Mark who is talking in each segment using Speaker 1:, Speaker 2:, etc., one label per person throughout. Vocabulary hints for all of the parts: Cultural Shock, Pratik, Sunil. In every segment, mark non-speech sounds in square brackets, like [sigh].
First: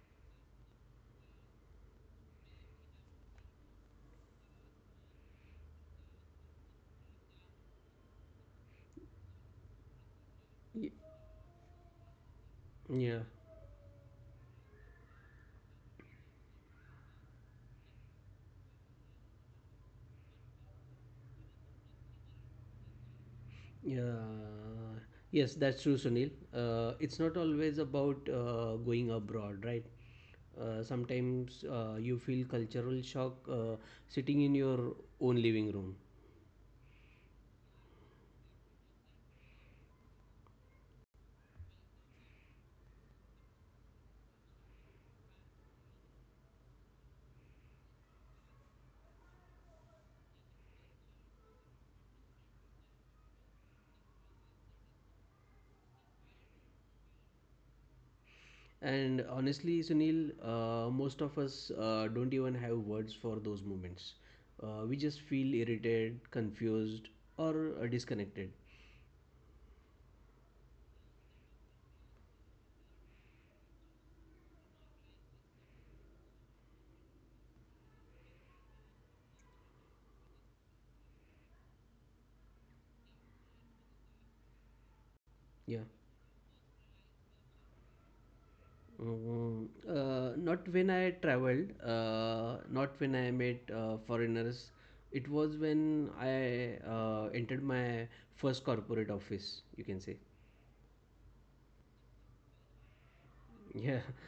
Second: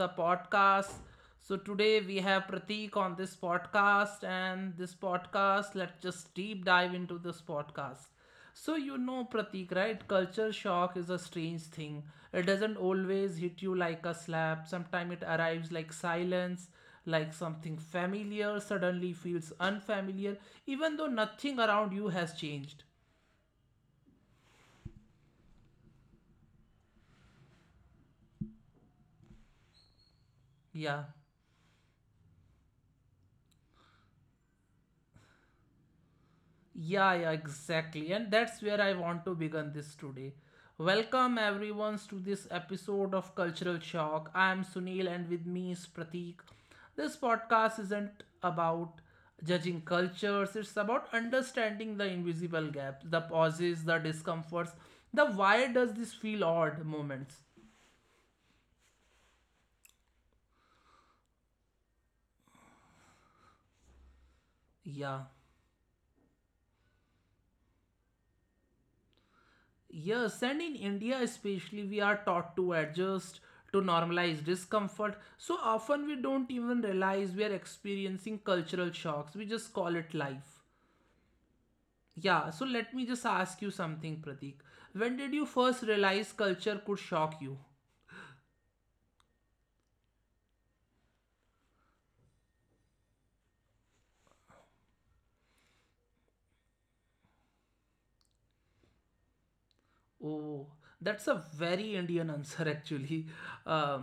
Speaker 1: the podcast. So today we have Pratik on this podcast and this podcast, let's just deep dive into this podcast. So you know Pratik, right? Culture
Speaker 2: Y-
Speaker 1: shock is a strange thing. It doesn't
Speaker 2: Yeah,
Speaker 1: always hit you like a slap. Sometimes it arrives like silence, like something familiar suddenly feels unfamiliar, even though nothing around you has changed.
Speaker 2: yeah, yes, that's true, Sunil. It's not always about going abroad, right?
Speaker 1: Yeah.
Speaker 2: Sometimes you feel cultural shock sitting in your own living room.
Speaker 1: Yeah, yeah, exactly. And that's where I want to begin this today. Welcome everyone to this episode of Cultural Shock. I am Sunil and with me is Pratik. This podcast isn't about judging cultures, it's about understanding the invisible gaps, the pauses, the discomforts, the why does this feel odd moments.
Speaker 2: And honestly, Sunil, most of us don't even have words for those moments. We just feel
Speaker 1: Yeah.
Speaker 2: irritated, confused, or disconnected.
Speaker 1: Yes, and in India especially, we are taught to adjust, to normalize discomfort. So often we don't even realize we are experiencing cultural shocks. We just call it life. Yeah, so let me just ask you something, Pratik. When did you
Speaker 2: Yeah.
Speaker 1: first realize culture could shock you?
Speaker 2: Not when I traveled, not when I met foreigners. It was when I entered my first corporate office, you can say. [laughs]
Speaker 1: Oh, that's a very Indian answer, [laughs] actually.
Speaker 2: Yeah.
Speaker 1: Uh,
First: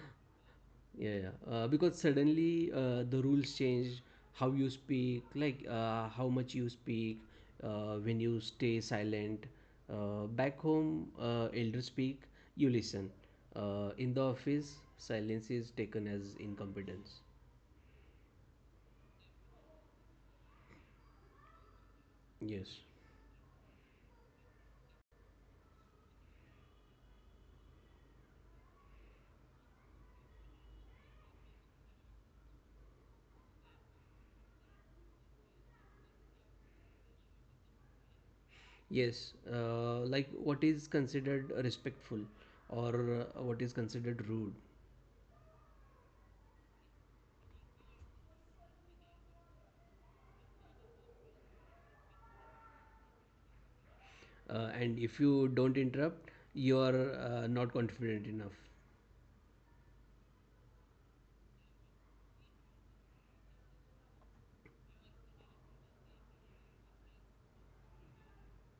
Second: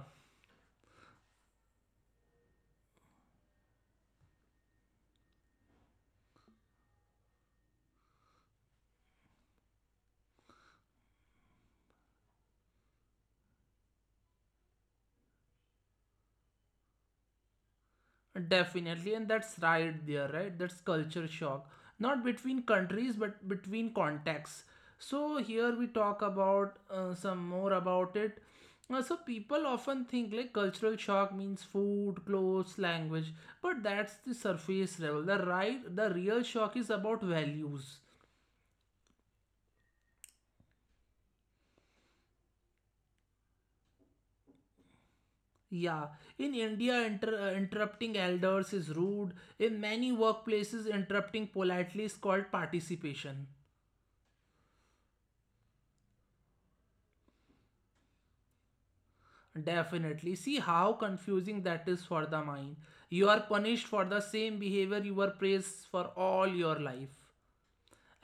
Speaker 2: Yeah, yeah. Because suddenly the rules change: how you speak, like how much you speak, when you stay silent. Back home, elders speak, you listen. In the office, silence is taken as incompetence.
Speaker 1: Definitely, and that's right there, right? That's culture shock. Not between
Speaker 2: Yes,
Speaker 1: countries, but between contexts. So here we talk about some more about it. So people often think like cultural shock means food, clothes, language, but that's the surface level. The right, the real shock is about values.
Speaker 2: yes. Like what is considered respectful or what is considered rude.
Speaker 1: Yeah, in India, interrupting elders is rude. In many workplaces, interrupting politely is called participation.
Speaker 2: And if you don't interrupt, you are not confident enough.
Speaker 1: Definitely. See how confusing that is for the mind. You are punished for the same behavior you were praised for all your life.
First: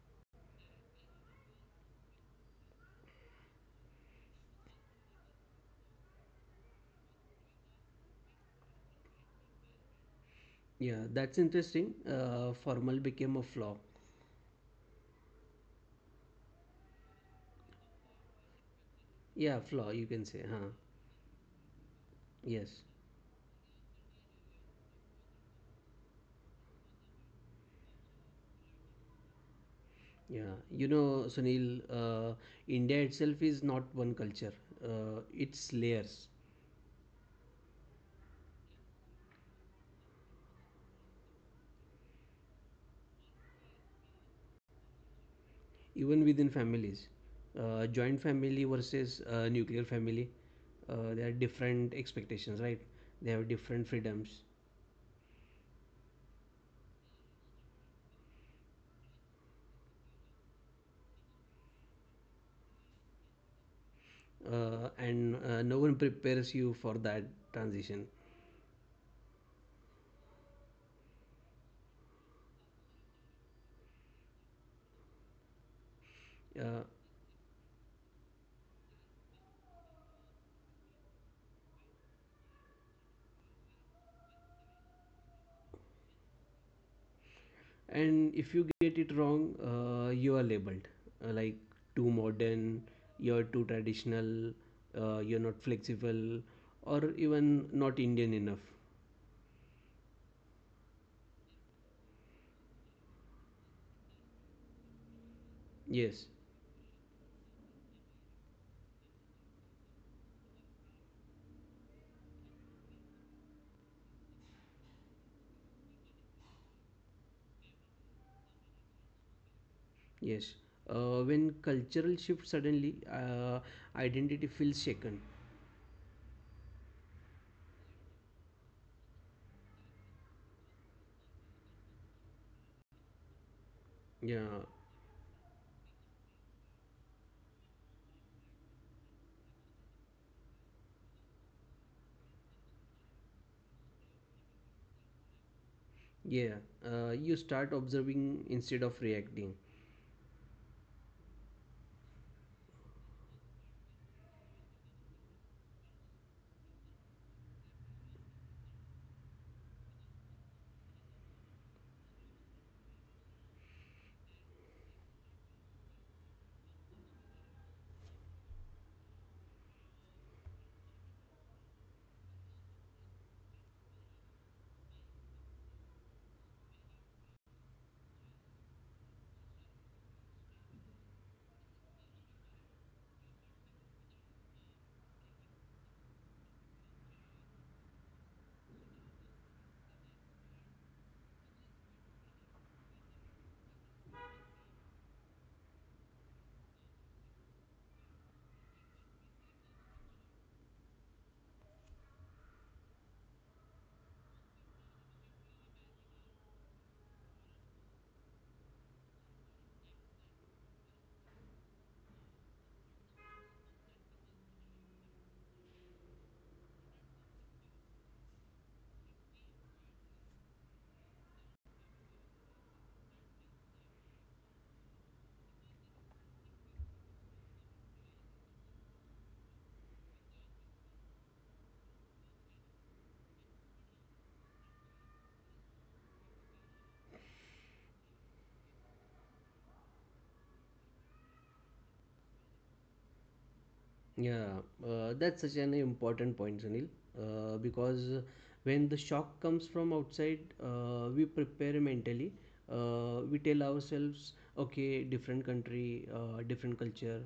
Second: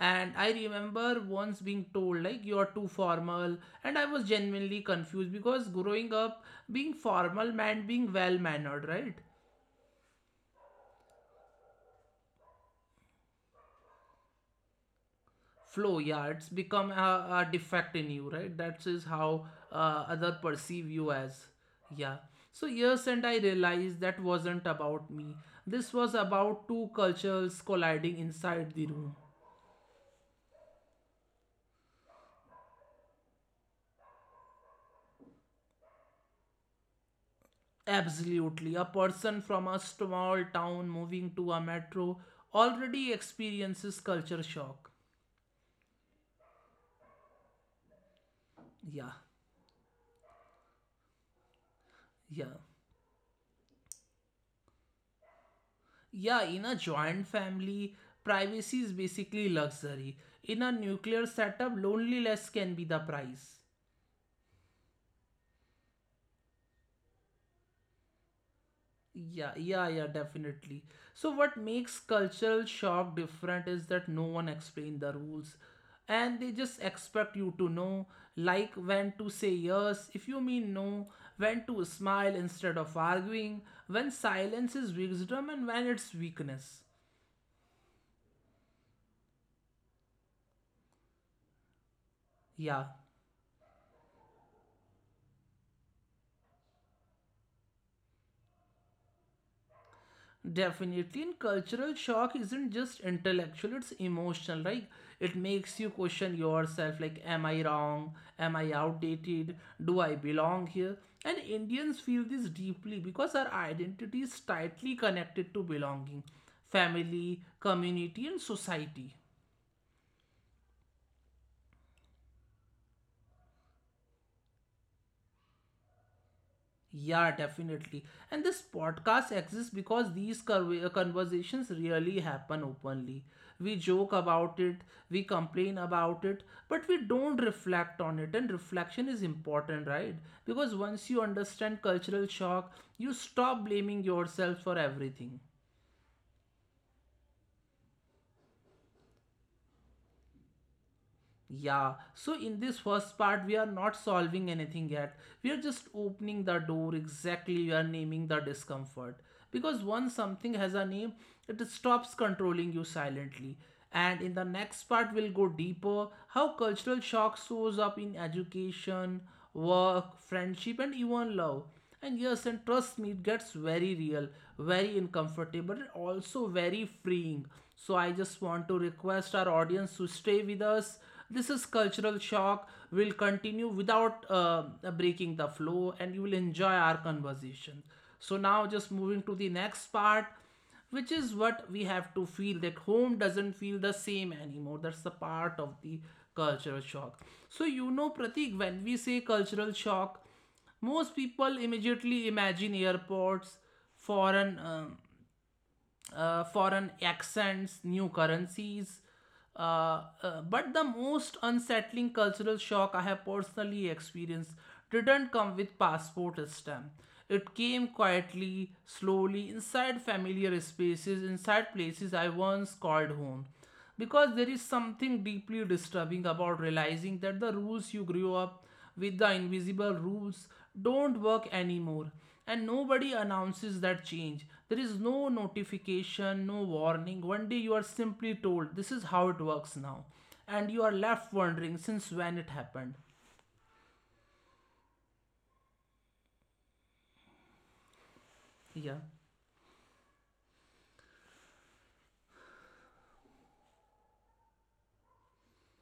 Speaker 1: And I remember once being told, like, you are too formal. And I was genuinely confused because growing up, being formal meant being well mannered, right?
Speaker 2: Yeah, that's interesting. Formal became a flaw.
Speaker 1: Flow, yeah, it's become a defect in you, right? That is how
Speaker 2: Yeah, flaw, you can say,
Speaker 1: other
Speaker 2: huh?
Speaker 1: perceive you as, yeah. So
Speaker 2: Yes.
Speaker 1: years and I realized that wasn't about me, this was about two cultures colliding inside the room.
Speaker 2: Yeah. You know, Sunil, India itself is not one culture, it's layers.
Speaker 1: Absolutely, a person from a small town moving to a metro already experiences culture shock.
Speaker 2: Even within families, joint family versus
Speaker 1: Yeah.
Speaker 2: nuclear family. There are different expectations,
Speaker 1: Yeah.
Speaker 2: right? They have different freedoms.
Speaker 1: Yeah, in a joint family, privacy is basically luxury. In a nuclear setup, loneliness can be the price.
Speaker 2: And no one prepares you for that transition.
Speaker 1: Yeah, yeah, yeah, definitely. So, what makes cultural shock different is that no one explained the rules and they just
Speaker 2: uh,
Speaker 1: expect you to know, like when to say yes if you mean no, when to smile instead of arguing, when silence is wisdom and when it's weakness.
Speaker 2: and if you get it wrong, you are labeled, like, too
Speaker 1: Yeah.
Speaker 2: modern, you're too traditional, you're not flexible, or even not Indian enough.
Speaker 1: Definitely, and cultural shock isn't just intellectual, it's emotional. Like, it makes you
Speaker 2: Yes.
Speaker 1: question yourself like, am I wrong? Am I outdated? Do I belong here? And Indians feel this deeply because our identity is tightly connected to belonging, family, community, and society.
Speaker 2: Yes, when cultural shift suddenly, identity feels shaken.
Speaker 1: Yeah, definitely. And this podcast exists because these conversations really happen openly. We joke
Speaker 2: Yeah,
Speaker 1: about it, we complain about it, but we don't reflect on it. And reflection is important, right? Because once you understand cultural shock, you stop blaming yourself for everything.
Speaker 2: yeah. You start observing instead of reacting.
Speaker 1: Yeah, so in this first part, we are not solving anything yet. We are just opening the door exactly. We are naming the discomfort. Because once something has a name, it stops controlling you silently. And in the next part, we'll go deeper how cultural shock shows up in education, work, friendship, and even love. And yes, and trust me, it gets very real, very uncomfortable, and also very freeing. So I just want to request our audience to stay with us. This is Cultural Shock. We'll continue without breaking the flow, and you will enjoy our conversation. So now, just moving to the next part, which is what we have to feel that home doesn't feel the same anymore. That's the part of the cultural shock. So you know, Pratik, when we say cultural shock most people immediately imagine airports, foreign um, foreign accents, new currencies. But the most unsettling cultural shock I have personally experienced didn't come with passport stamp. It came quietly, slowly, inside familiar spaces, inside places I once called home because there is something deeply disturbing about realizing that the rules you grew up with the invisible rules don't work anymore, and nobody announces that change. There is no notification, no warning, one day you are simply told this is how it works now, and you are left wondering
Speaker 2: Yeah,
Speaker 1: since when it happened.
Speaker 2: that's such an important point, Sunil. Because when the shock comes from outside,
Speaker 1: Yeah,
Speaker 2: we prepare mentally. We tell ourselves, okay, different country, different culture.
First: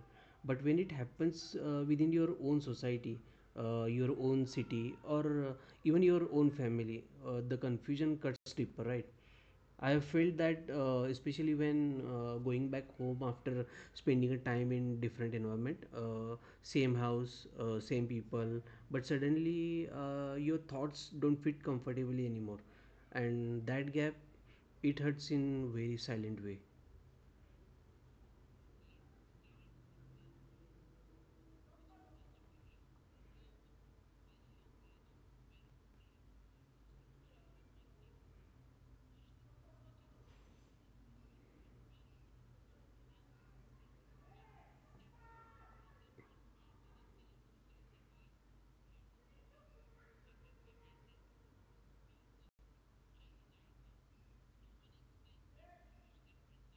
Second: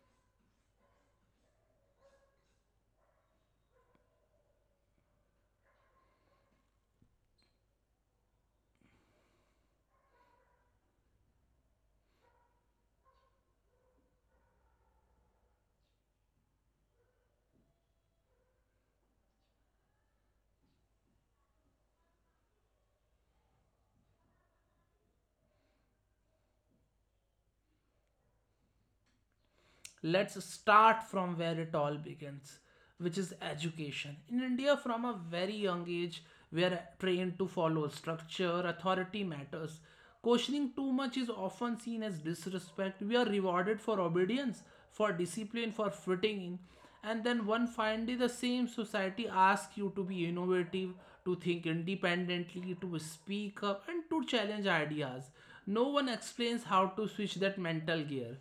Speaker 2: But when it happens within your own society, your own city, or uh, even your own family, the confusion cuts deeper, right? I have felt that, especially when going back home after spending a time in different environment, same house, same people, but suddenly your thoughts don't fit comfortably anymore, and that gap, it hurts in very silent way.
Speaker 1: let's start from where it all begins, which is education in India. From a very young age we are trained to follow structure, authority matters, questioning too much is often seen as disrespect. We are rewarded for obedience, for discipline, for fitting in, and then one fine day the same society asks you to be innovative, to think independently, to speak up and to challenge ideas. No one explains how to switch that mental gear.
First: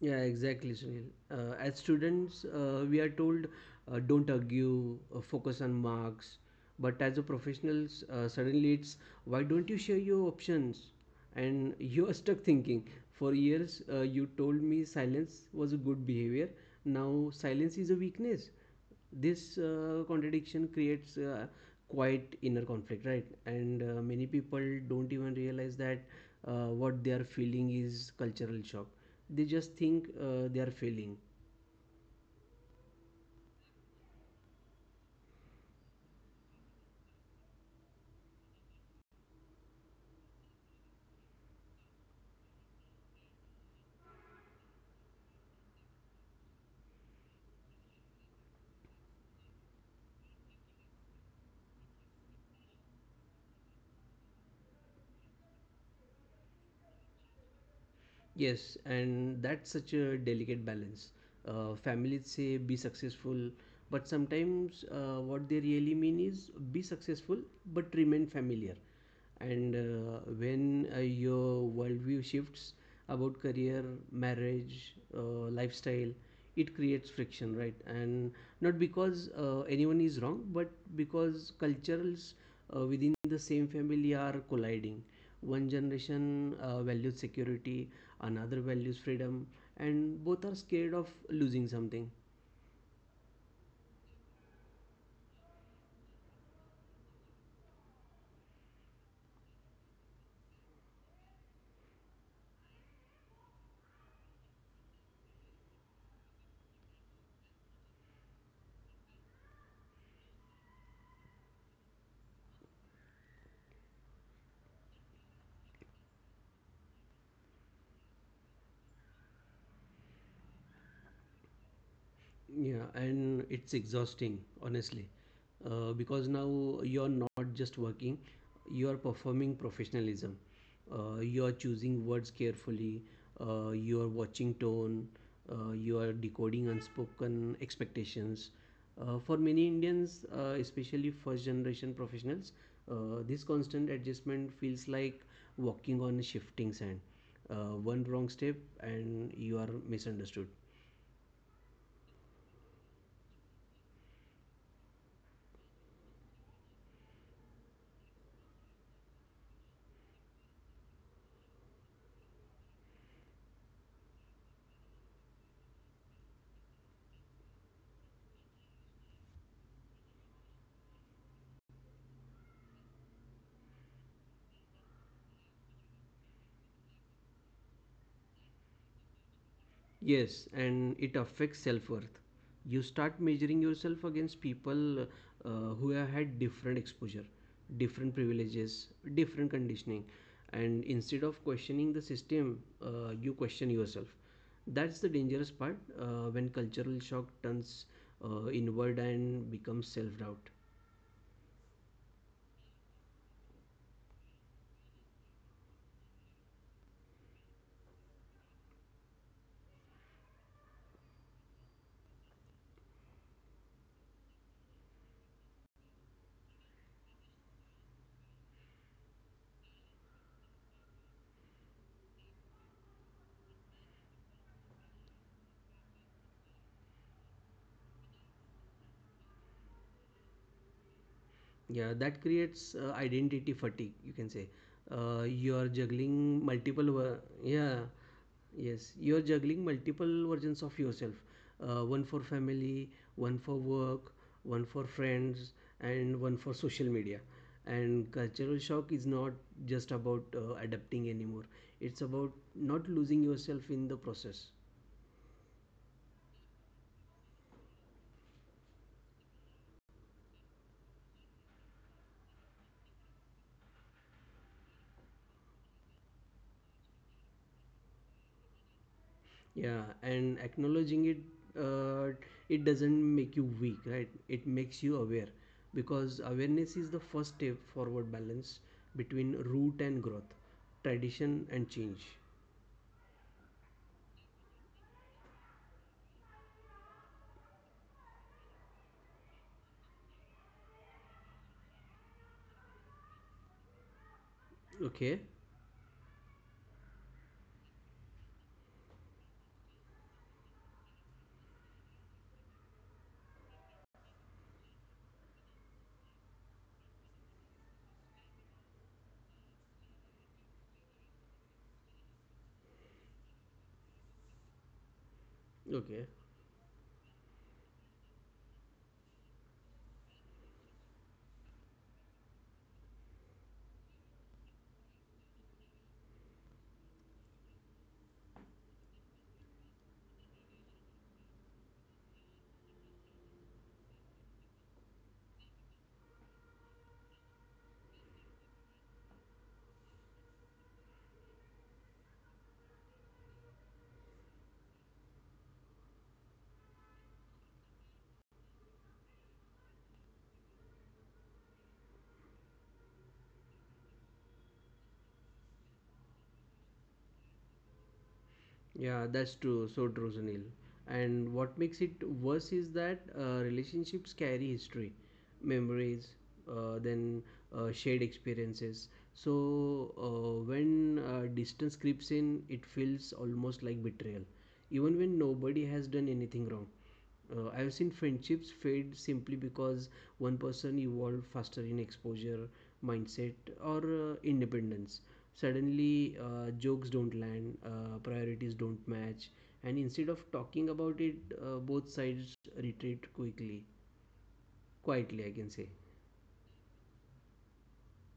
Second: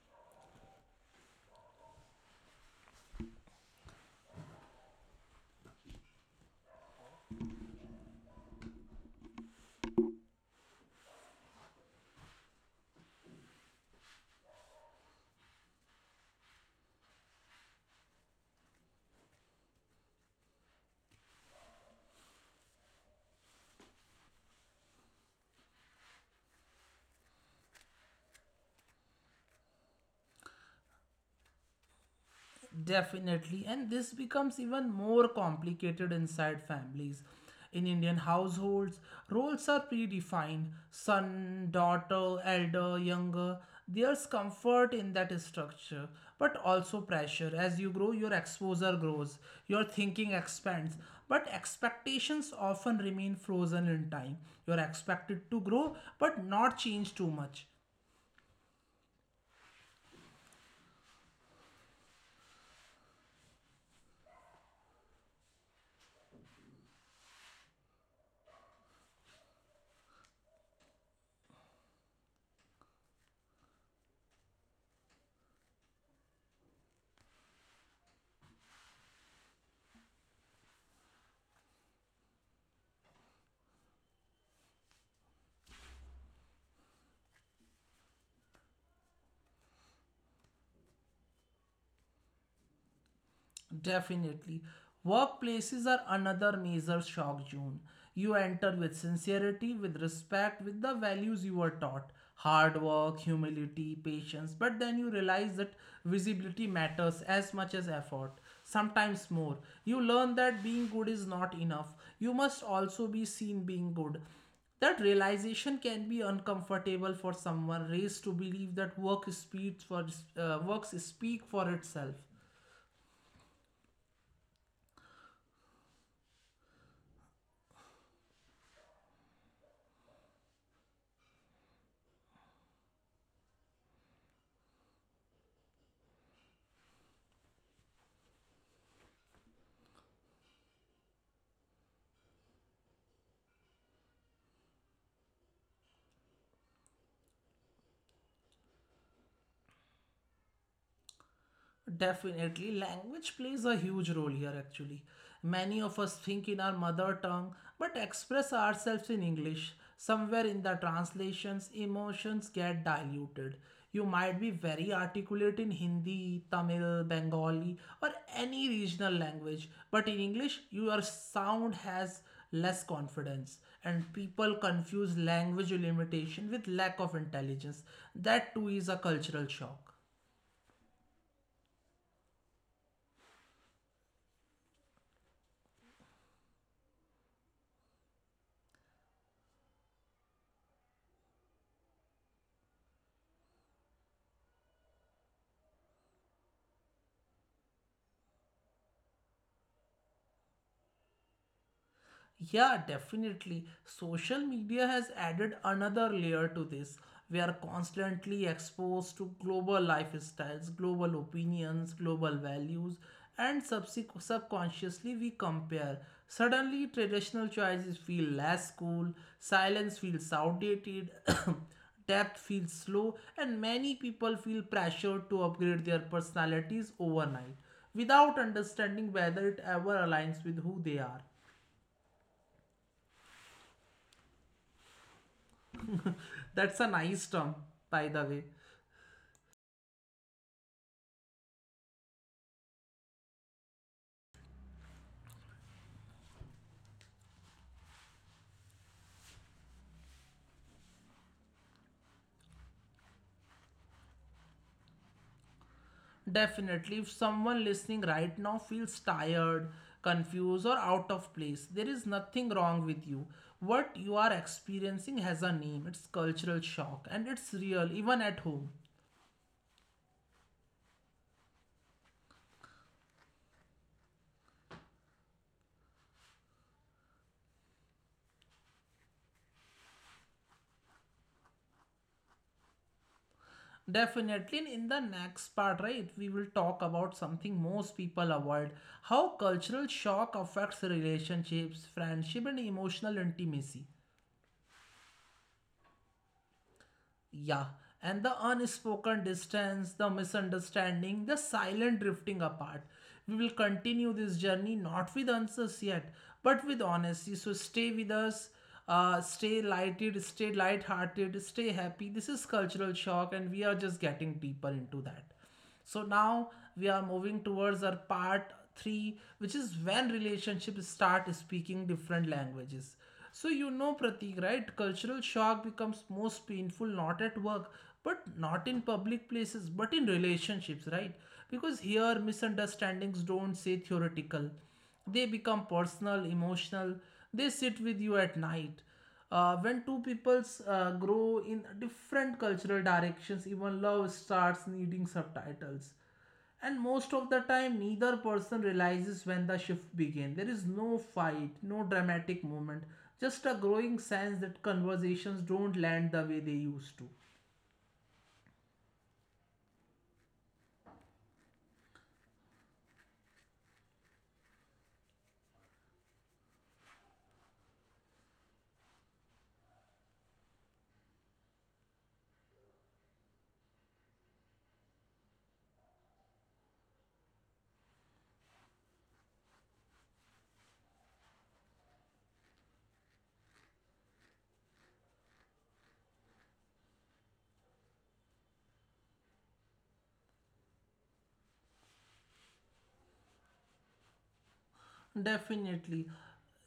Speaker 2: Yeah, exactly, Sunil. As students, we are told, don't argue, focus on marks. But as a professionals, suddenly it's, why don't you share your options? And [laughs] you are stuck thinking. For years, you told me silence was a good behavior. Now silence is a weakness. This contradiction creates quite inner conflict, right? And many people don't even realize that what they are feeling is cultural shock. They just think they are failing.
Speaker 1: Definitely. And this becomes even more complicated inside families. In Indian households, roles are predefined son, daughter, elder, younger. There's comfort in that structure, but also pressure. As you grow, your exposure grows, your thinking expands, but expectations often remain frozen in time. You're expected to grow, but not change too much.
Speaker 2: Yes, and that's such a delicate balance. Families say, be successful, but sometimes what they really mean is, be successful but remain familiar. And when your worldview shifts about career, marriage, lifestyle, it creates friction, right? And not because anyone is wrong, but because cultures within the same family are colliding. One generation values security, another values freedom, and both are scared of losing something.
Speaker 1: Definitely. Workplaces are another major shock, June. You enter with sincerity, with respect, with the values you were taught hard work, humility, patience. But then you realize that visibility matters as much as effort, sometimes more. You learn that being good is not enough. You must also be seen being good. That realization can be uncomfortable for someone raised to believe that work speaks for works speak for itself.
Speaker 2: Yeah, and it's exhausting, honestly, because now you're not just working, you are performing professionalism. You are choosing words carefully, you are watching tone, you are decoding unspoken expectations. For many Indians, especially first generation professionals, this constant adjustment feels like walking on shifting sand. One wrong step, and you are misunderstood.
Speaker 1: Definitely, language plays a huge role here actually. Many of us think in our mother tongue but express ourselves in English. Somewhere in the translations, emotions get diluted. You might be very articulate in Hindi, Tamil, Bengali, or any regional language, but in English, your sound has less confidence, and people confuse language limitation with lack of intelligence. That too is a cultural shock.
Speaker 2: Yes, and it affects self worth. You start measuring yourself against people who have had different exposure, different privileges, different conditioning, and instead of questioning the system, you question yourself. That's the dangerous part, when cultural shock turns inward and becomes self doubt.
Speaker 1: Yeah, definitely. Social media has added another layer to this. We are constantly exposed to global lifestyles, global opinions, global values, and subconsciously we compare. Suddenly, traditional choices feel less cool, silence feels outdated, [coughs] depth feels slow, and many people feel pressured to upgrade their personalities overnight without understanding whether it ever aligns with who they are.
Speaker 2: Yeah, that creates identity fatigue, you can say. You're
Speaker 1: That's a
Speaker 2: juggling
Speaker 1: nice
Speaker 2: multiple,
Speaker 1: term, by
Speaker 2: yeah,
Speaker 1: the way.
Speaker 2: yes, you're juggling multiple versions of yourself. One for family, one for work, one for friends, and one for social media. And cultural shock is not just about adapting anymore, it's about not losing yourself in the process.
Speaker 1: Definitely, if someone listening right now feels tired, confused, or out of place, there is nothing wrong with you. What you are experiencing has a name. It's cultural shock and it's real, even at home.
Speaker 2: Yeah, and acknowledging it, uh, it doesn't make you weak, right? It makes you aware because awareness is the first step forward balance between root and growth, tradition and change.
Speaker 1: Definitely, and in the next part, right, we will talk about something most people avoid how cultural shock affects relationships, friendship, and emotional intimacy.
Speaker 2: Okay,
Speaker 1: Yeah, and the unspoken distance, the misunderstanding, the silent drifting apart. We will continue this journey not with answers yet, but with honesty. So stay with us, stay lighted, stay light-hearted, stay happy. This is cultural shock, and we are just getting deeper into that. So
Speaker 2: okay.
Speaker 1: now we are moving towards our part three, which is when relationships start speaking different languages. So you know, Pratik, right? Cultural shock becomes most painful not at work, but not in public places, but in relationships, right? Because here misunderstandings don't say theoretical. They become personal, emotional. They sit with you at night when two peoples grow in different cultural directions, even love starts needing subtitles, and most of the time neither person realizes when the shift began. There is no fight, no dramatic moment, just a growing sense that conversations don't land the way they used to.
Speaker 2: Yeah, that's true. So true, Sunil. And what makes it worse is that relationships carry history, memories, then shared experiences. So when distance creeps in, it feels almost like betrayal, even when nobody has done anything wrong. I have seen friendships fade simply because one person evolved faster in exposure, mindset, or independence. Suddenly, jokes don't land, priorities don't match, and instead of talking about it, both sides retreat quickly, quietly, I can say.
Speaker 1: Definitely.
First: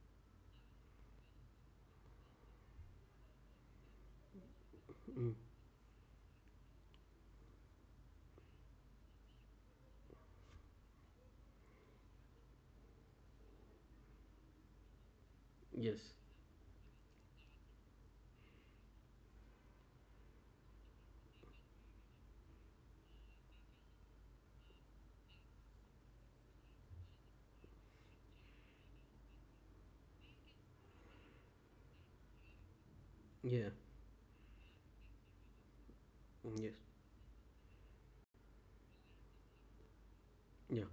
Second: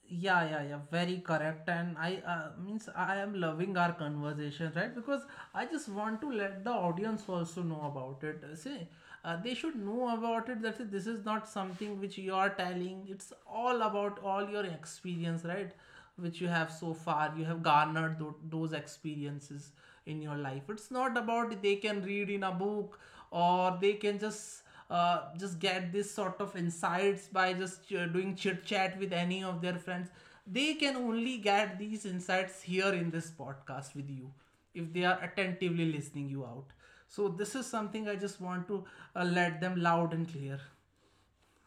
Speaker 1: Yeah, yeah, yeah. Very correct. And I means I am loving our conversation, right? Because
Speaker 2: Mm.
Speaker 1: I just want to let the audience also know about it. See, they should know about it. That this is not something which you are telling. It's all about all your experience, right? Which you
Speaker 2: Yes.
Speaker 1: have so far you have garnered those experiences in your life. It's not about they can read in a book, or they can just get this sort of insights by just doing chit chat with any of their friends. They can only get these insights here in this podcast with you,
Speaker 2: Yeah.
Speaker 1: if they are attentively listening you out. So
Speaker 2: Yes.
Speaker 1: this is something I just want to let them loud and clear.
Speaker 2: Yeah.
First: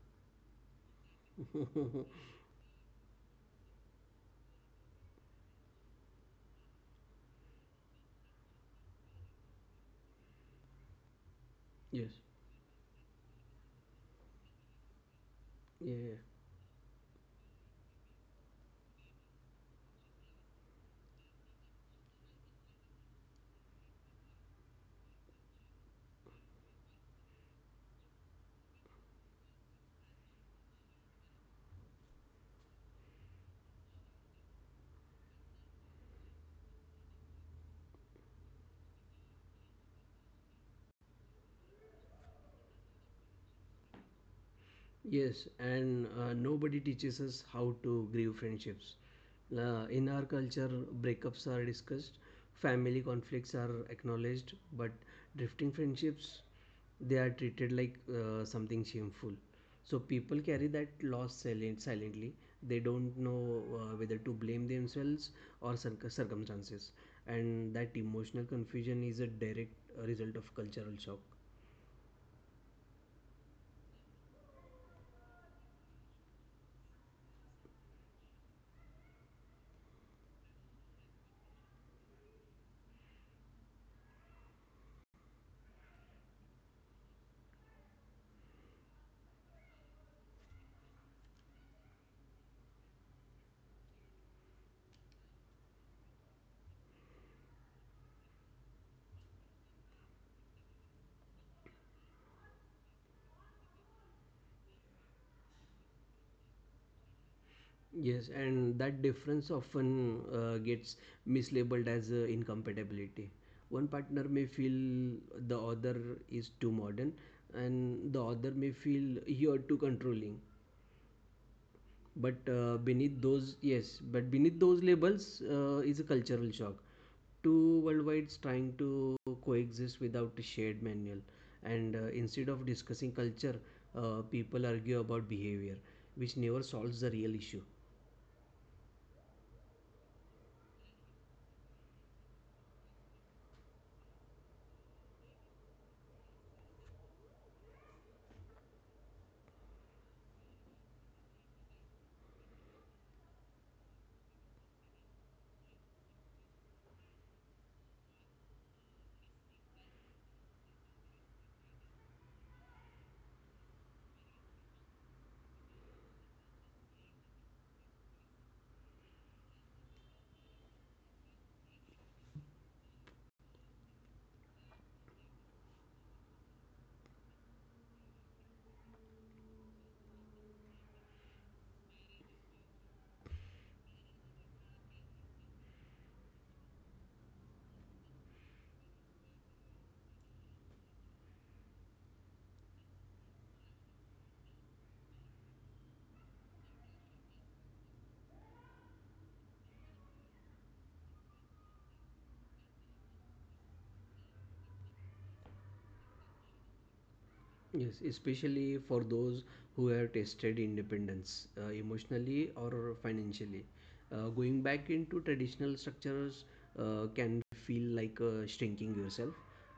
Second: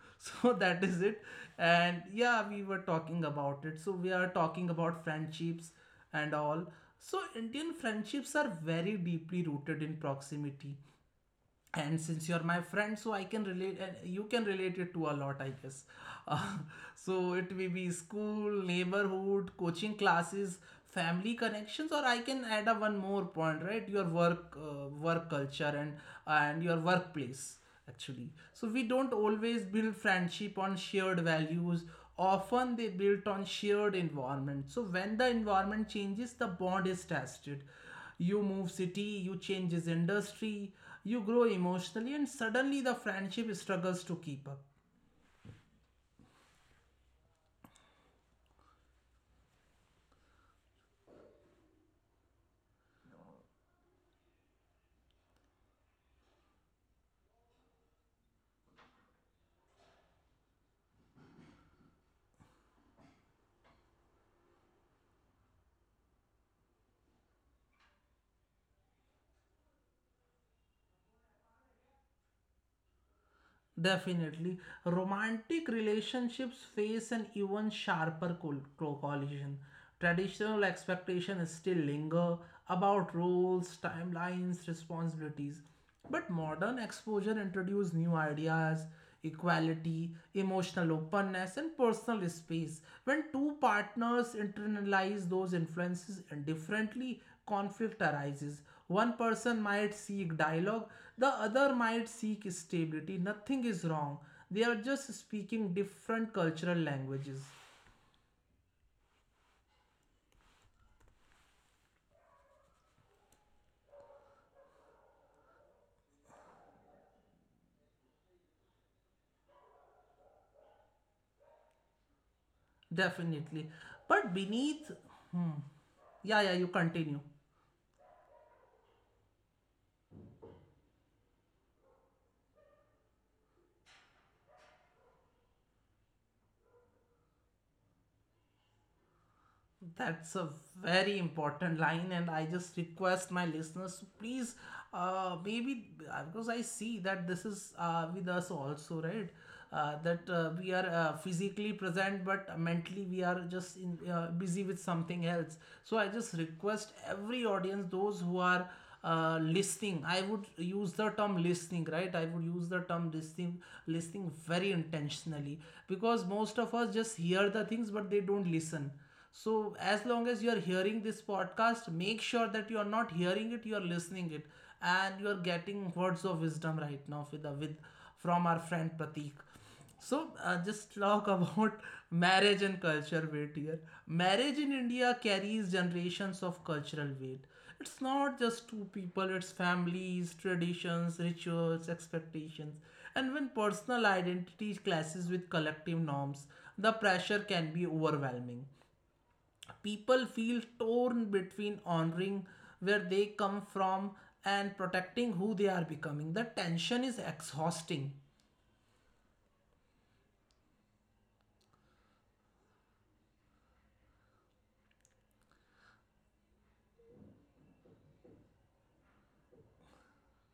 Speaker 1: [laughs] So that is it. And
Speaker 2: [laughs]
Speaker 1: yeah, we were talking about it, so we are talking about friendships and all. So Indian friendships are very deeply rooted in proximity, and
Speaker 2: Yes.
Speaker 1: since you're my friend, so I can relate and you can relate it to a lot, I guess.
Speaker 2: Yeah.
Speaker 1: Uh, [laughs] so it may be school, neighborhood, coaching classes, family connections, or I can add a one more point, right? Your work, work culture, and your workplace, actually. So we don't always build friendship on shared values. Often they built on shared environment. So when the environment changes, the bond is tested. You move city, you changes industry, you grow emotionally, and suddenly the friendship struggles to keep up.
Speaker 2: Yes, and nobody teaches us how to grieve friendships. In our culture, breakups are discussed, family conflicts are acknowledged, but drifting friendships, they are treated like something shameful. So people carry that loss silent, silently. They don't know whether to blame themselves or circumstances, and that emotional confusion is a direct result of cultural shock.
Speaker 1: Definitely. Romantic relationships face an even sharper collision. Traditional expectations still linger about roles, timelines, responsibilities. But modern exposure introduces new ideas, equality, emotional openness, and personal space. When two partners internalize those influences differently, conflict arises. One person might seek dialogue, the other might seek stability. Nothing is wrong. They are just speaking different cultural languages.
Speaker 2: Yes, and that difference often gets mislabeled as incompatibility. One partner may feel the other is too modern, and the other may feel you're too controlling.
Speaker 1: Definitely. But
Speaker 2: Yes, but
Speaker 1: beneath.
Speaker 2: beneath those
Speaker 1: Hmm.
Speaker 2: labels
Speaker 1: Yeah, yeah,
Speaker 2: is a
Speaker 1: you
Speaker 2: cultural
Speaker 1: continue.
Speaker 2: shock. Two worldwides trying to coexist without a shared manual, and instead of discussing culture, people argue about behavior, which never solves the real issue.
Speaker 1: That's a very important line, and I just request my listeners to please, maybe because I see that this is with us also, right? That we are physically present, but mentally we are just in, busy with something else. So I just request every audience, those who are listening, I would use the term listening, right? I would use the term listening, listening very intentionally, because most of us just hear the things, but they don't listen. So as long as you are hearing this podcast, make sure that you are not hearing it, you are listening it. And you are getting words of wisdom right now with from our friend Pratik. So just talk about [laughs] marriage and culture weight here. Marriage in India carries generations of cultural weight. It's not just two people, it's families, traditions, rituals, expectations. And when personal identity clashes with collective norms, the pressure can be overwhelming. People feel torn between honoring where they come from and protecting who they are becoming. The tension is exhausting.
Speaker 2: Yes, especially for those who have tasted independence, emotionally or financially. Going back into traditional structures can feel like shrinking yourself,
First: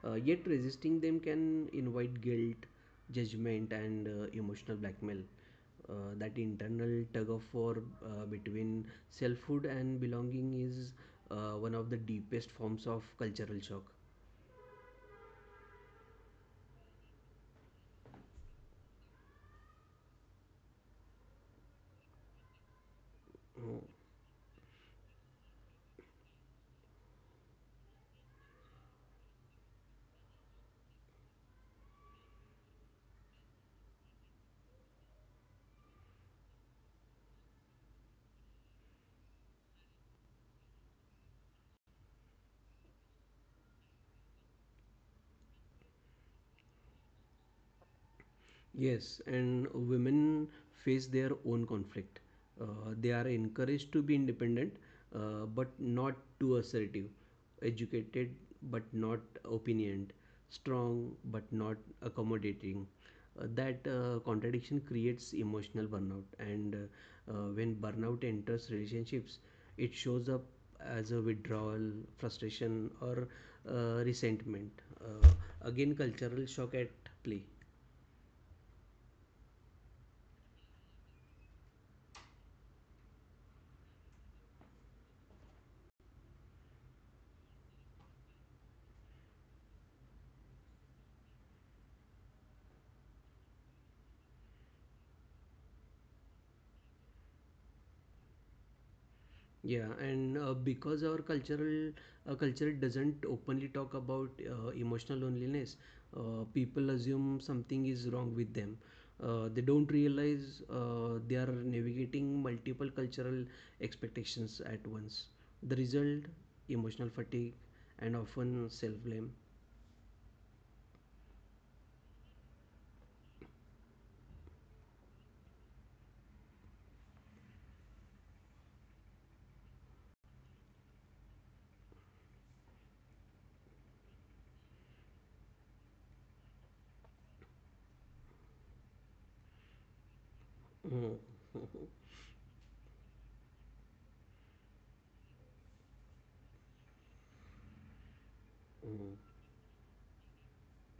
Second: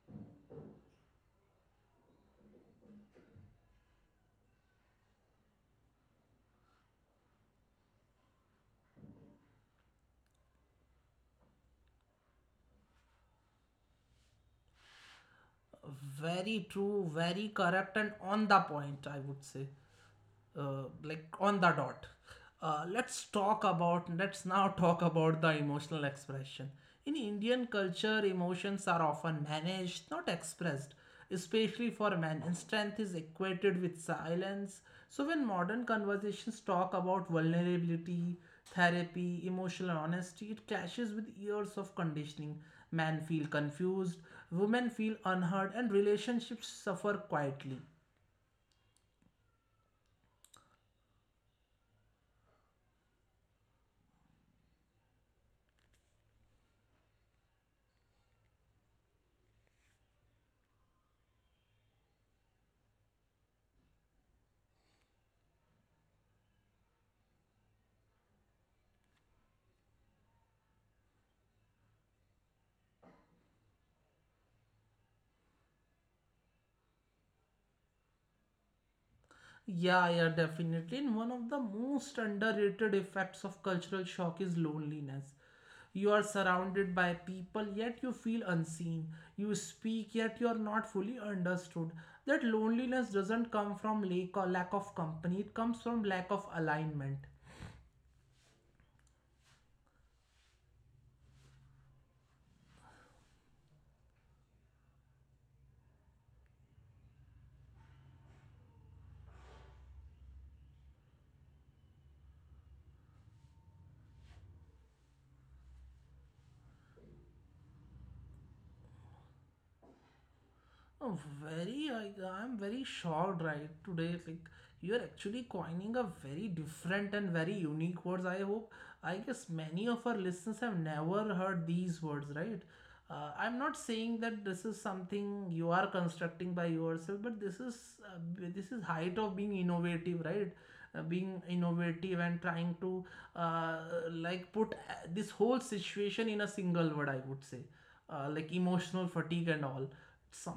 Speaker 2: yet resisting them can invite guilt, judgment, and emotional blackmail. That internal tug of war between selfhood and belonging is one of the deepest forms of cultural shock.
Speaker 1: Very true, very correct, and on the point, I would say. Like on the dot. Let's
Speaker 2: Mm.
Speaker 1: talk about, let's now talk about the emotional expression. In Indian culture, emotions are often managed, not expressed, especially for men, and strength is equated with silence. So when modern conversations talk about vulnerability, therapy, emotional honesty, it clashes with years of conditioning. Men feel confused, women feel unheard, and relationships suffer quietly.
Speaker 2: Yes, and women face their own conflict. Uh, they are encouraged to be independent, but not too assertive, educated, but not opinioned, strong, but not accommodating. That contradiction creates emotional burnout, and when burnout enters relationships, it shows up as a withdrawal, frustration, or resentment. Uh, Again, cultural shock at play.
Speaker 1: Yeah, yeah, definitely. And one of the most underrated effects of cultural shock is loneliness. You are surrounded by people, yet you feel unseen. You speak, yet you are not fully understood. That loneliness doesn't come from lack or lack of company, it comes from lack of alignment.
Speaker 2: Yeah, and because our cultural culture doesn't openly talk about emotional loneliness, people assume something is wrong with them. They don't realize they are navigating multiple cultural expectations at once. The result: emotional fatigue and often self blame.
Speaker 1: Oh, very, I, I'm very shocked right today. Like, you're actually coining a very different and very unique words. I hope, I guess many of our listeners have never heard these words, right? I'm not saying that this is something you are constructing by yourself, but this is height of being innovative, right?
Speaker 2: [laughs]
Speaker 1: Being innovative and trying to uh, like put this whole situation in a single word, I would say,
Speaker 2: Mm.
Speaker 1: like
Speaker 2: Mm.
Speaker 1: emotional fatigue and all,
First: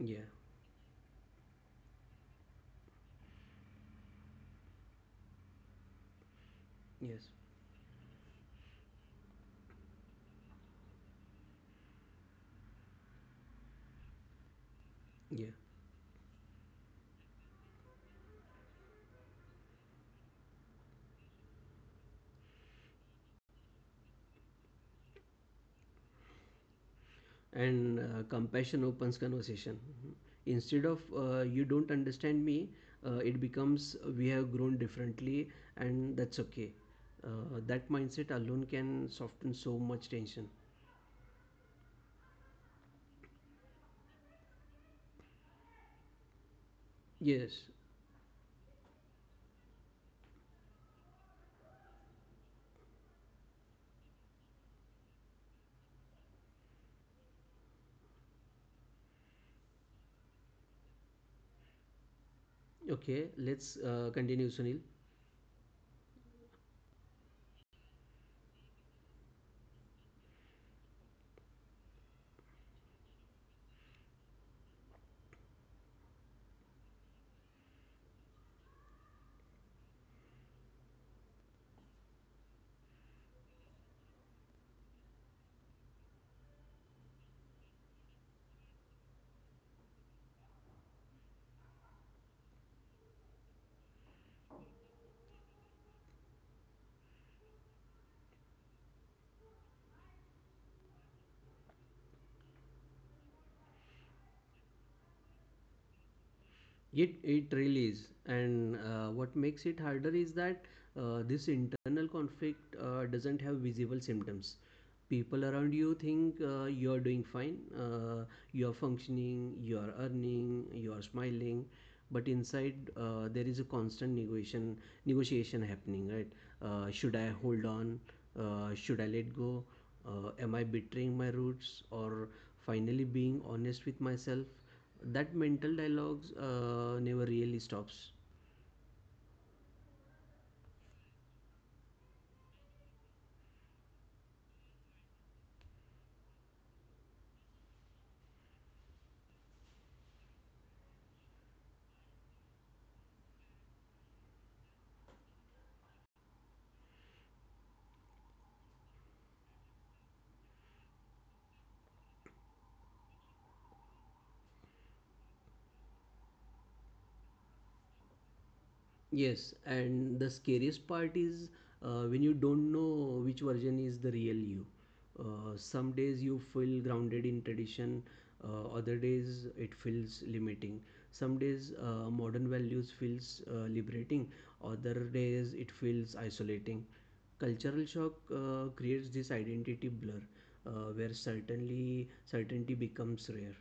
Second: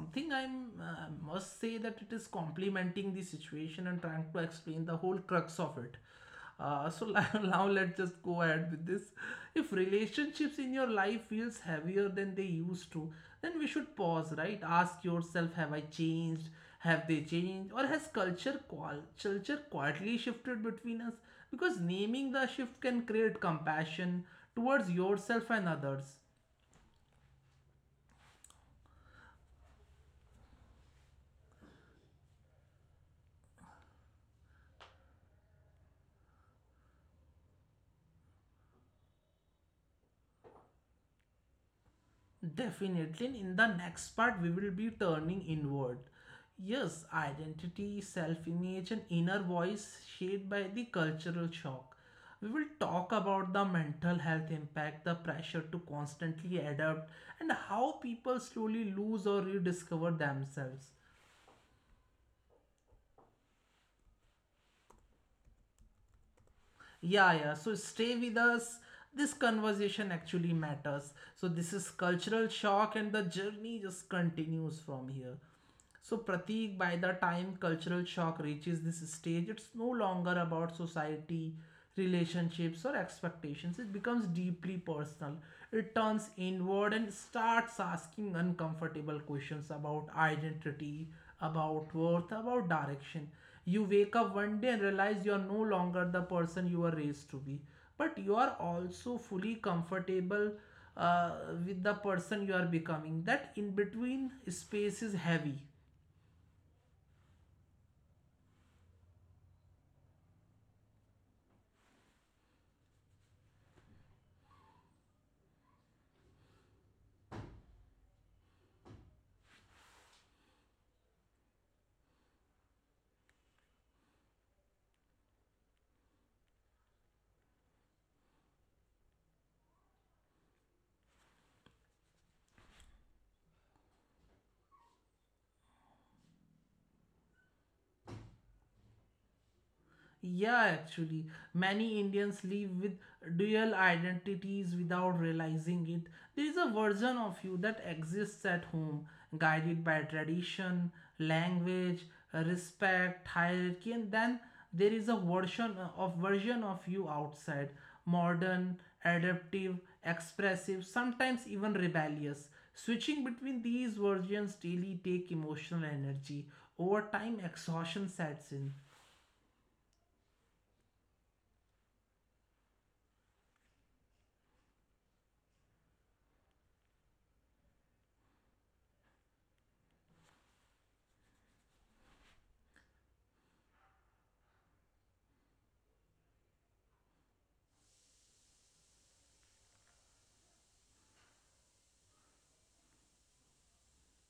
Speaker 2: Yeah,
Speaker 1: I'm must say that it is complementing the situation and trying to explain the whole crux of it. So
Speaker 2: yes,
Speaker 1: [laughs] now let's just go ahead with this. If relationships in your life feels heavier than they used to, then we should pause, right? Ask yourself,
Speaker 2: yeah.
Speaker 1: have I changed, have they changed, or has culture culture quietly shifted between us? Because naming the shift can create compassion towards yourself and others.
Speaker 2: And compassion opens conversation. Instead of you don't understand me, it becomes, we have grown differently, and that's okay. uh, that mindset alone can soften so much tension.
Speaker 1: Definitely. In the next part, we will be turning inward. Yes,
Speaker 2: Yes.
Speaker 1: identity, self image, and inner voice shaped by the cultural shock. We will talk about the mental health impact, the pressure to constantly adapt, and how people slowly lose or rediscover themselves.
Speaker 2: Okay, let's continue, Sunil.
Speaker 1: Yeah, yeah. So stay with us. This conversation actually matters. So this is cultural shock, and the journey just continues from here. So Pratik, by the time cultural shock reaches this stage, it's no longer about society, relationships, or expectations. It becomes deeply personal. It turns inward and starts asking uncomfortable questions about identity, about worth, about direction. You wake up one day and realize you are no longer the person you were raised to be, but you are also fully comfortable uh, with the person you are becoming. That in between space is heavy.
Speaker 2: It really is, and what makes it harder is that this internal conflict doesn't have visible symptoms. People around you think you're doing fine, you're functioning, you're earning, you're smiling, but inside there is a constant negotiation happening. Right? Should I hold on? Should I let go? Am I betraying my roots or finally being honest with myself? That mental dialogues never really stops.
Speaker 1: Yeah, actually, many Indians live with dual identities without realizing it. There is a version of you that exists at home, guided by tradition, language, respect, hierarchy, and then there is a version of you outside, modern, adaptive, expressive, sometimes even rebellious. Switching between these versions daily take emotional energy. Over time, exhaustion sets in.
Speaker 2: Yes, and the scariest part is when you don't know which version is the real you. Some days you feel grounded in tradition, other days it feels limiting. Some days modern values feels liberating, other days it feels isolating. Cultural shock creates this identity blur, where certainly certainty becomes rare.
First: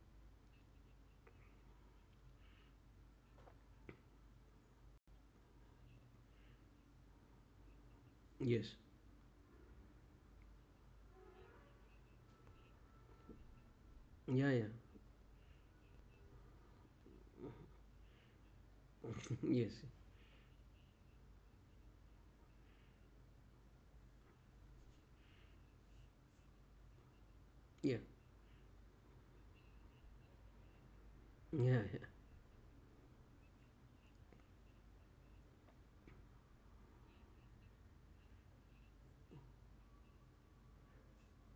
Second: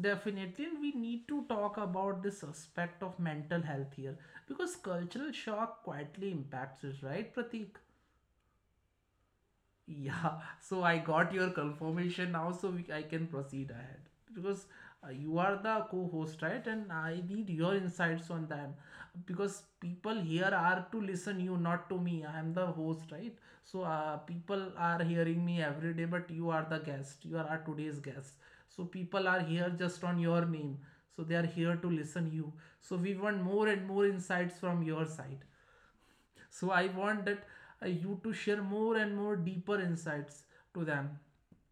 Speaker 1: Definitely, and we need to talk about this aspect of mental health here, because cultural shock quietly impacts it, right, Pratik?
Speaker 2: Yes.
Speaker 1: Yeah, so I got your confirmation now, so I can proceed ahead,
Speaker 2: Yeah,
Speaker 1: because
Speaker 2: yeah.
Speaker 1: you are the co-host, right? And I need your insights on them,
Speaker 2: [laughs]
Speaker 1: because
Speaker 2: Yes,
Speaker 1: people here are to listen you, not to me. I am the host, right? So people are hearing me every day, but you are the guest. You are our today's
Speaker 2: yeah,
Speaker 1: guest. So people are here just on your name. So they are here to
Speaker 2: yeah.
Speaker 1: listen you. So we want more and more insights from your side. So I want that you to share more and more deeper insights to them.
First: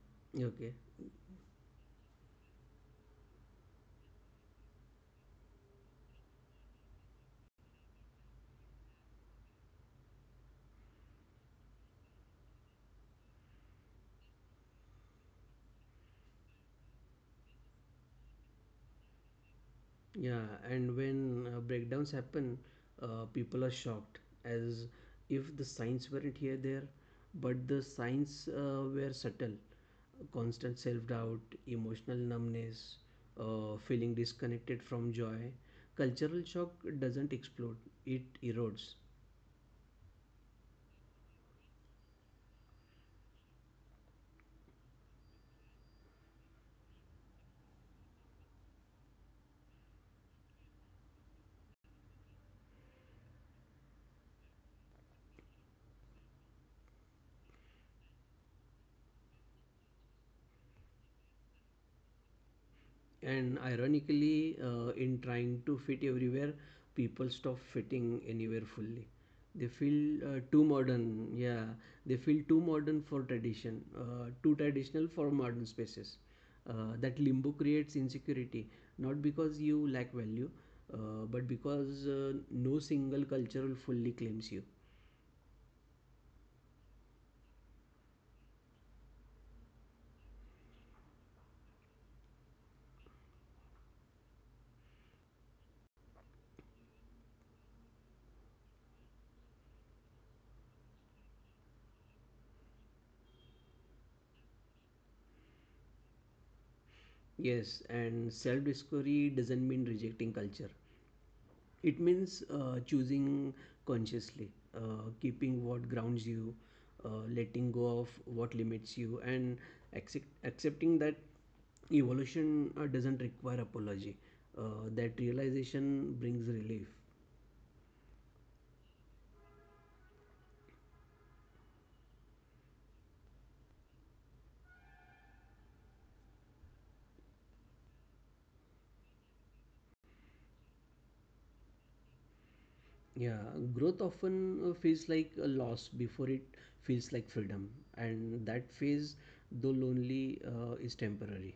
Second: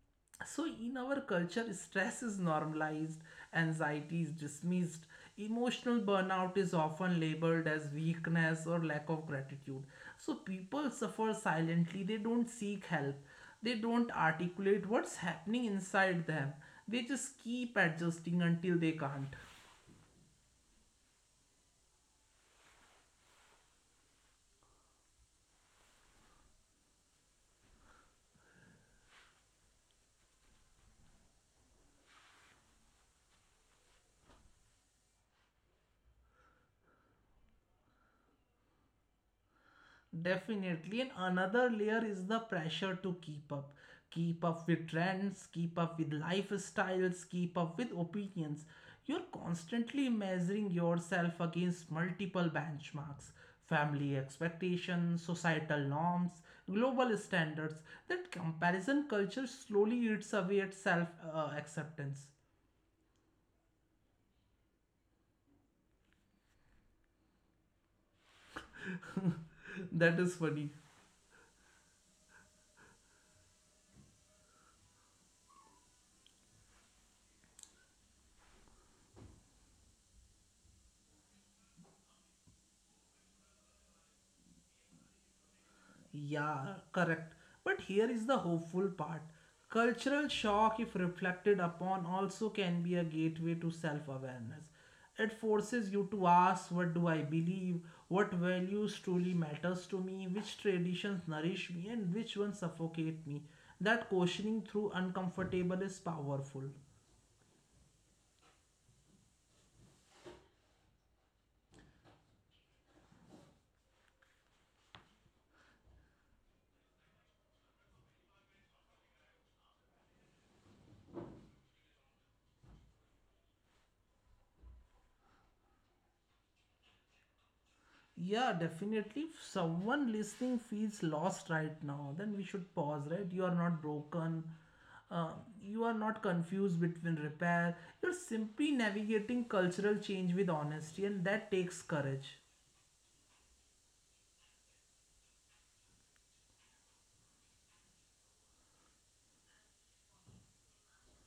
Speaker 2: [laughs] Yeah.
Speaker 1: So
Speaker 2: Okay.
Speaker 1: in our culture stress is normalized, anxiety is dismissed, emotional burnout is often labeled as weakness or lack of gratitude. So people suffer silently, they don't seek help, they don't articulate what's happening inside them, they just keep adjusting until they can't.
Speaker 2: Yeah, and when breakdowns happen, people are shocked, as if the signs weren't here there. But the signs were subtle: constant self-doubt, emotional numbness, feeling disconnected from joy. Cultural shock doesn't explode, it erodes.
Speaker 1: Definitely. And another layer is the pressure to keep up. Keep up with trends, keep up with lifestyles, keep up with opinions. You're constantly measuring yourself against multiple benchmarks, family expectations, societal norms, global standards. That comparison culture slowly eats away at self acceptance.
Speaker 2: And ironically, in trying to fit everywhere, people stop fitting anywhere fully. They
Speaker 1: [laughs]
Speaker 2: feel
Speaker 1: That is
Speaker 2: too
Speaker 1: funny.
Speaker 2: modern, yeah. They feel too modern for tradition, too traditional for modern spaces. That limbo creates insecurity, not because you lack value, but because no single cultural fully claims you.
Speaker 1: Yeah, correct. But here is the hopeful part. Cultural shock, if reflected upon, also can be a gateway to self awareness. It forces you to ask what do I believe, what values truly matters to me, which traditions nourish me, and which ones suffocate me. That questioning through uncomfortable is powerful.
Speaker 2: Yes, and self discovery doesn't mean rejecting culture. It means choosing consciously, keeping what grounds you, letting go of what limits you, and accepting that evolution doesn't require apology. That realization brings relief.
Speaker 1: Yeah, definitely. If someone listening feels lost right now, then we should pause, right? You are not broken. Uh, you are not confused between repair. You're simply navigating cultural change with honesty, and that takes courage.
Speaker 2: Yeah, growth often feels like a loss before it feels like freedom, and that phase, though lonely, is temporary.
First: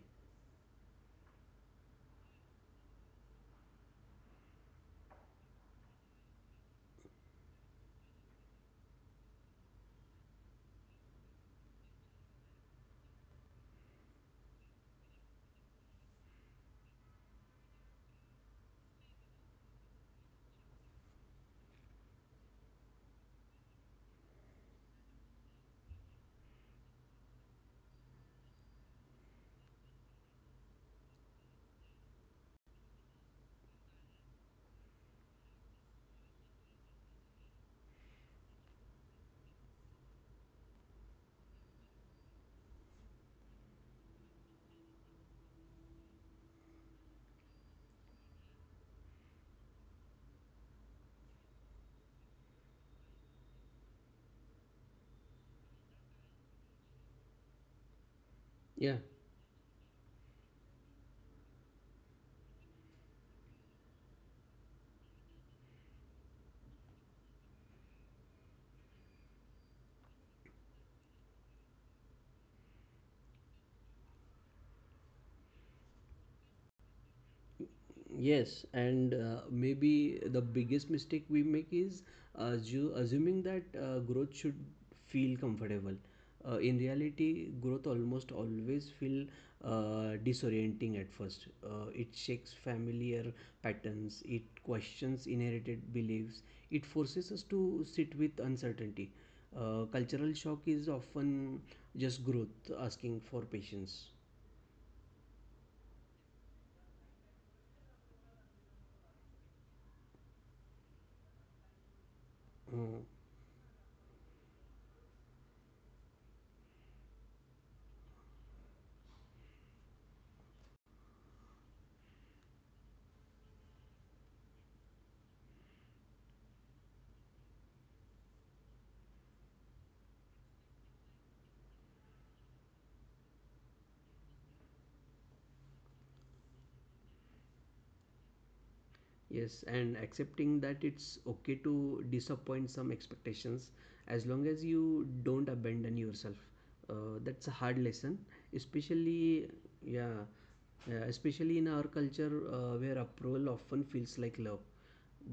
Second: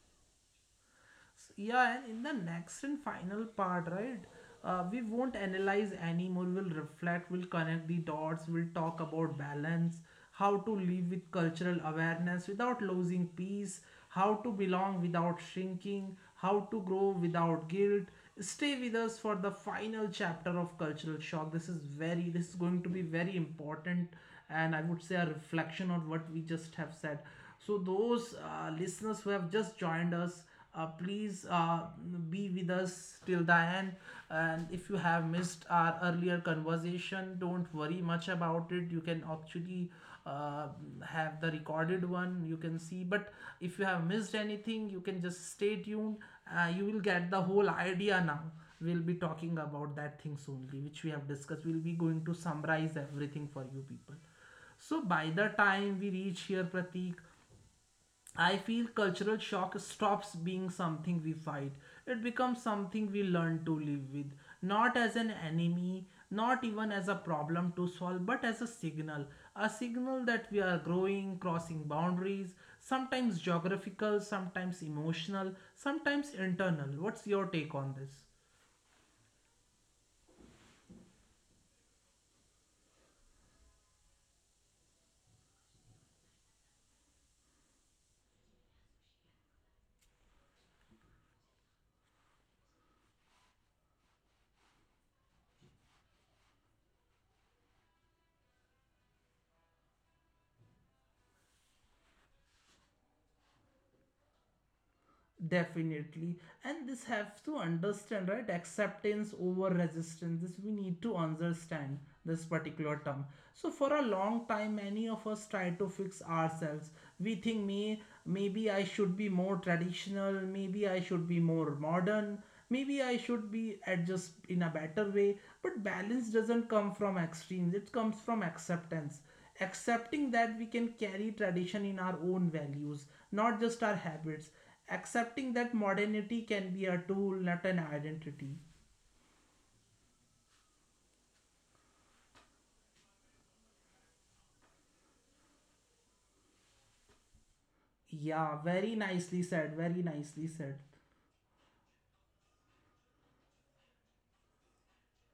Speaker 1: Yeah, and in the next and final part, right? We won't analyze anymore. We'll reflect, we'll connect the dots, we'll talk about balance, how to live with cultural awareness without losing peace, how to belong without shrinking, how to grow without guilt. Stay with us for the final chapter of Cultural Shock. This is very, this is going to be very important, and I would say a reflection on what we just have said. So those listeners who have just joined us, please be with us till the end. And if you have missed our earlier conversation, don't worry much about it. You can actually uh, have the recorded one, you can see. But if you have missed anything, you can just stay tuned. You will get the whole idea now. We'll be talking about that things only, which we have discussed. We'll be going to summarize everything for you people. So by the time we reach here, Pratik, I feel
Speaker 2: Yeah.
Speaker 1: cultural shock stops being something we fight. It becomes something we learn to live with, not as an enemy, not even as a problem to solve, but as a signal. A signal that we are growing, crossing boundaries, sometimes geographical, sometimes emotional, sometimes internal. What's your take on this?
Speaker 2: Yes, and maybe the biggest mistake we make is assuming that growth should feel comfortable. In reality, growth almost always feel disorienting at first. It shakes familiar patterns, it questions inherited beliefs, it forces us to sit with uncertainty. Cultural shock is often just growth asking for patience.
Speaker 1: Definitely. And this have to understand, right? Acceptance over resistance, this we need to understand, this
Speaker 2: Uh,
Speaker 1: particular term. So for a long time many of us try to fix ourselves. We think, me maybe I should be more traditional, maybe I should be more modern, maybe I should be adjust in a better way. But balance doesn't come from extremes, it comes from acceptance. Accepting that we can carry tradition in our own values, not just our habits. Accepting that modernity can be a tool, not an identity.
Speaker 2: Yes, and accepting that it's okay to disappoint some expectations as long as you don't abandon yourself. That's a hard lesson,
Speaker 1: Yeah, very
Speaker 2: especially,
Speaker 1: nicely said, very
Speaker 2: yeah,
Speaker 1: nicely said.
Speaker 2: yeah, especially in our culture where approval often feels like love.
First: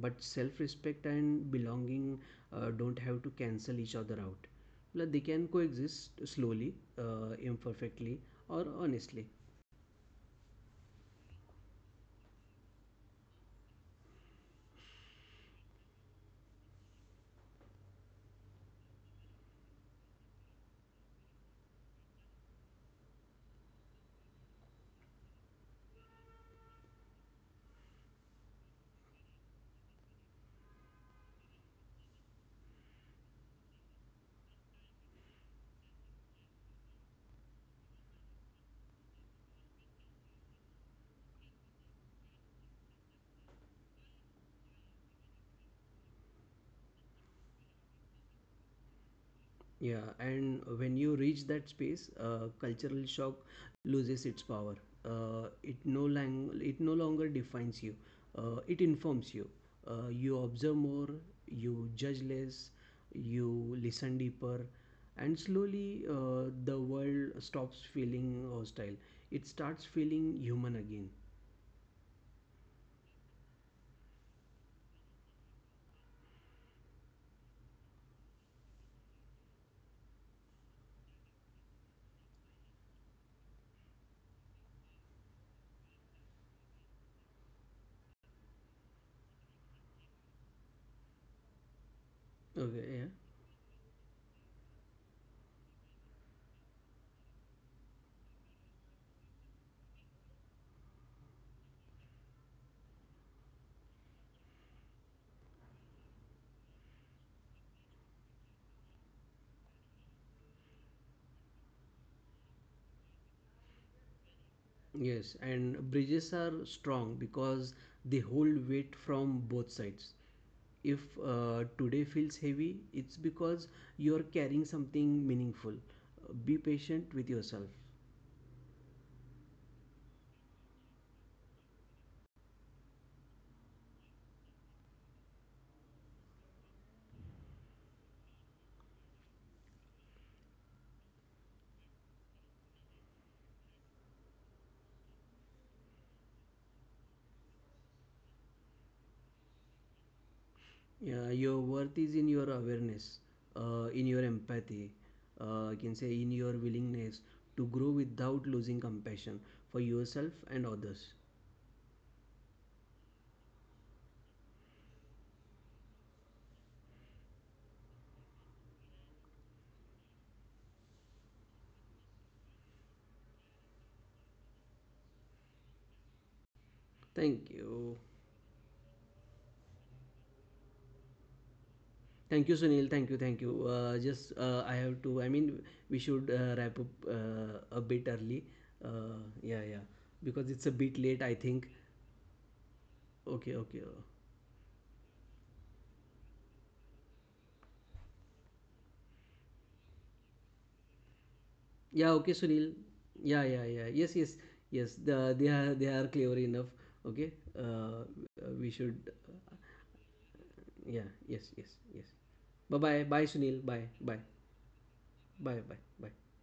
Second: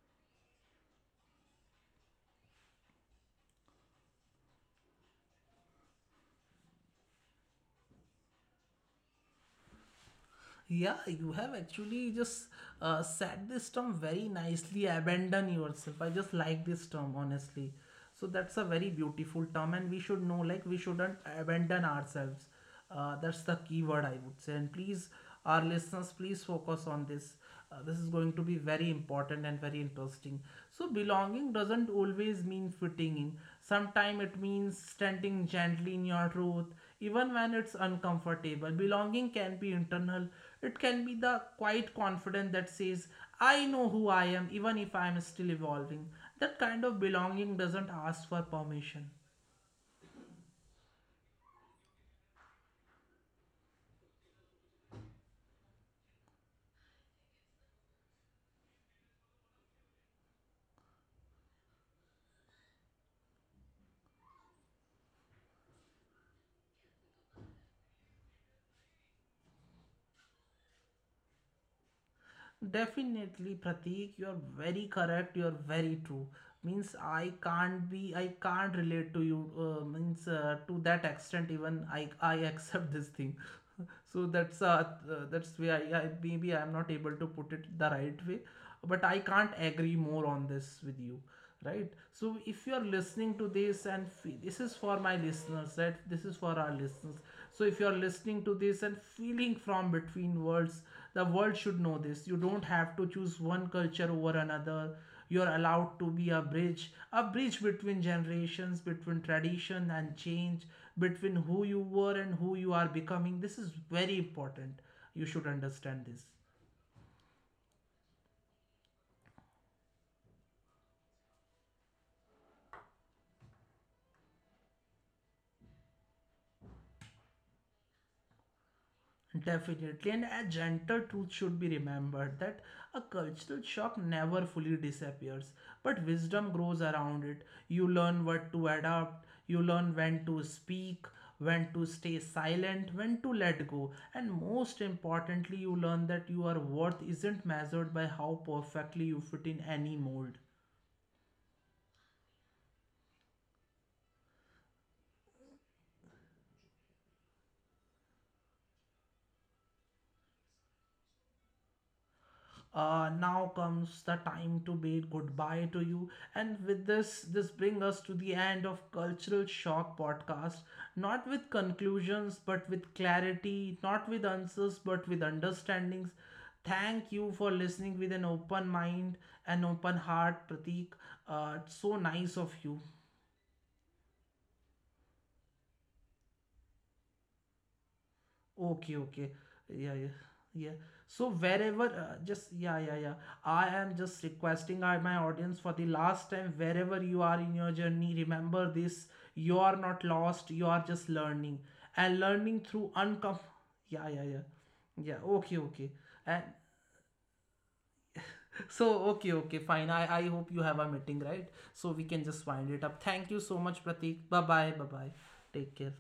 Speaker 2: But self-respect and belonging don't have to cancel each other out. Like, they can coexist slowly, imperfectly, or honestly.
Speaker 1: Yeah, you have actually just said this term very nicely. Abandon yourself. I just like this term, honestly. So that's a very beautiful term, and we should know like we shouldn't abandon ourselves. That's the key word I would say. And please, our listeners, please focus on this. This is going to be very important and very interesting. So belonging doesn't always mean fitting in. Sometimes it means standing gently in your truth, even when it's uncomfortable. Belonging can be internal, it can be the quiet confidence that says, I know who I am, even if I am still evolving. That kind of belonging doesn't ask for permission.
Speaker 2: Yeah, and when you reach that space, cultural shock loses its power. It it no longer defines you. It informs you. You observe more, you judge less, you listen deeper, and slowly the world stops feeling hostile. It starts feeling human again.
Speaker 1: Definitely, Pratik, you're very correct. You're very true. Means I can't be, I can't relate to you. Means to that extent, even I [laughs] accept this thing. [laughs] So that's why I maybe I'm not able to put it the right way, but I can't agree more on this with you, right? So
Speaker 2: Okay,
Speaker 1: if you
Speaker 2: yeah.
Speaker 1: are listening to this, and this is for my listeners, right? This is for our listeners. So if you are listening to this and feeling from between worlds, the world should know this. You don't have to choose one culture over another. You're allowed to be a bridge between generations, between tradition and change, between who you were and who you are becoming. This is very important. You should
Speaker 2: Yes,
Speaker 1: understand
Speaker 2: and
Speaker 1: this.
Speaker 2: bridges are strong because they hold weight from both sides. If today feels heavy, it's because you're carrying something meaningful. Be patient with yourself.
Speaker 1: Definitely, and a gentle truth should be remembered, that a cultural shock never fully disappears, but wisdom grows around it. You learn what to adapt, you learn when to speak, when to stay silent, when to let go, and most importantly, you learn that your worth isn't measured by how perfectly you fit in any mold.
Speaker 2: Your worth is in your awareness, in your empathy, I can say, in your willingness to grow without losing compassion for yourself and others.
Speaker 1: Now comes the time to bid goodbye to you, and with this, this brings us to the end of cultural shock podcast, not with conclusions but with clarity, not with answers but with understandings. Thank you for
Speaker 2: Thank
Speaker 1: listening
Speaker 2: you.
Speaker 1: with an open mind and open heart, Pratik. It's so nice of
Speaker 2: Thank you,
Speaker 1: you.
Speaker 2: Sunil. Thank you. Thank you. Just I have to, I mean, we should wrap up a bit early.
Speaker 1: Okay, okay.
Speaker 2: Yeah,
Speaker 1: Yeah,
Speaker 2: yeah.
Speaker 1: yeah,
Speaker 2: Because
Speaker 1: yeah.
Speaker 2: it's a bit
Speaker 1: So
Speaker 2: late, I think.
Speaker 1: wherever, just yeah, yeah, yeah. I
Speaker 2: Okay,
Speaker 1: am
Speaker 2: okay.
Speaker 1: just requesting our my audience for the last time, wherever you are in your journey, remember this: you are not lost. You are just learning and
Speaker 2: Yeah, okay,
Speaker 1: learning through
Speaker 2: Sunil.
Speaker 1: uncom.
Speaker 2: Yeah, yeah,
Speaker 1: Yeah,
Speaker 2: yeah.
Speaker 1: yeah,
Speaker 2: Yes,
Speaker 1: yeah,
Speaker 2: yes, yes.
Speaker 1: yeah. Okay, okay.
Speaker 2: They are
Speaker 1: And
Speaker 2: clever enough. Okay, uh,
Speaker 1: [laughs]
Speaker 2: uh,
Speaker 1: so
Speaker 2: we
Speaker 1: okay,
Speaker 2: should.
Speaker 1: okay,
Speaker 2: Uh,
Speaker 1: fine. I hope you have a
Speaker 2: yeah.
Speaker 1: meeting,
Speaker 2: Yes,
Speaker 1: right?
Speaker 2: yes,
Speaker 1: So
Speaker 2: yes.
Speaker 1: we can just
Speaker 2: Bye,
Speaker 1: wind
Speaker 2: bye,
Speaker 1: it
Speaker 2: bye,
Speaker 1: up.
Speaker 2: Sunil.
Speaker 1: Thank you
Speaker 2: Bye,
Speaker 1: so
Speaker 2: bye,
Speaker 1: much, Pratik. Bye bye, bye bye.
Speaker 2: bye, bye,
Speaker 1: Take
Speaker 2: bye.
Speaker 1: care.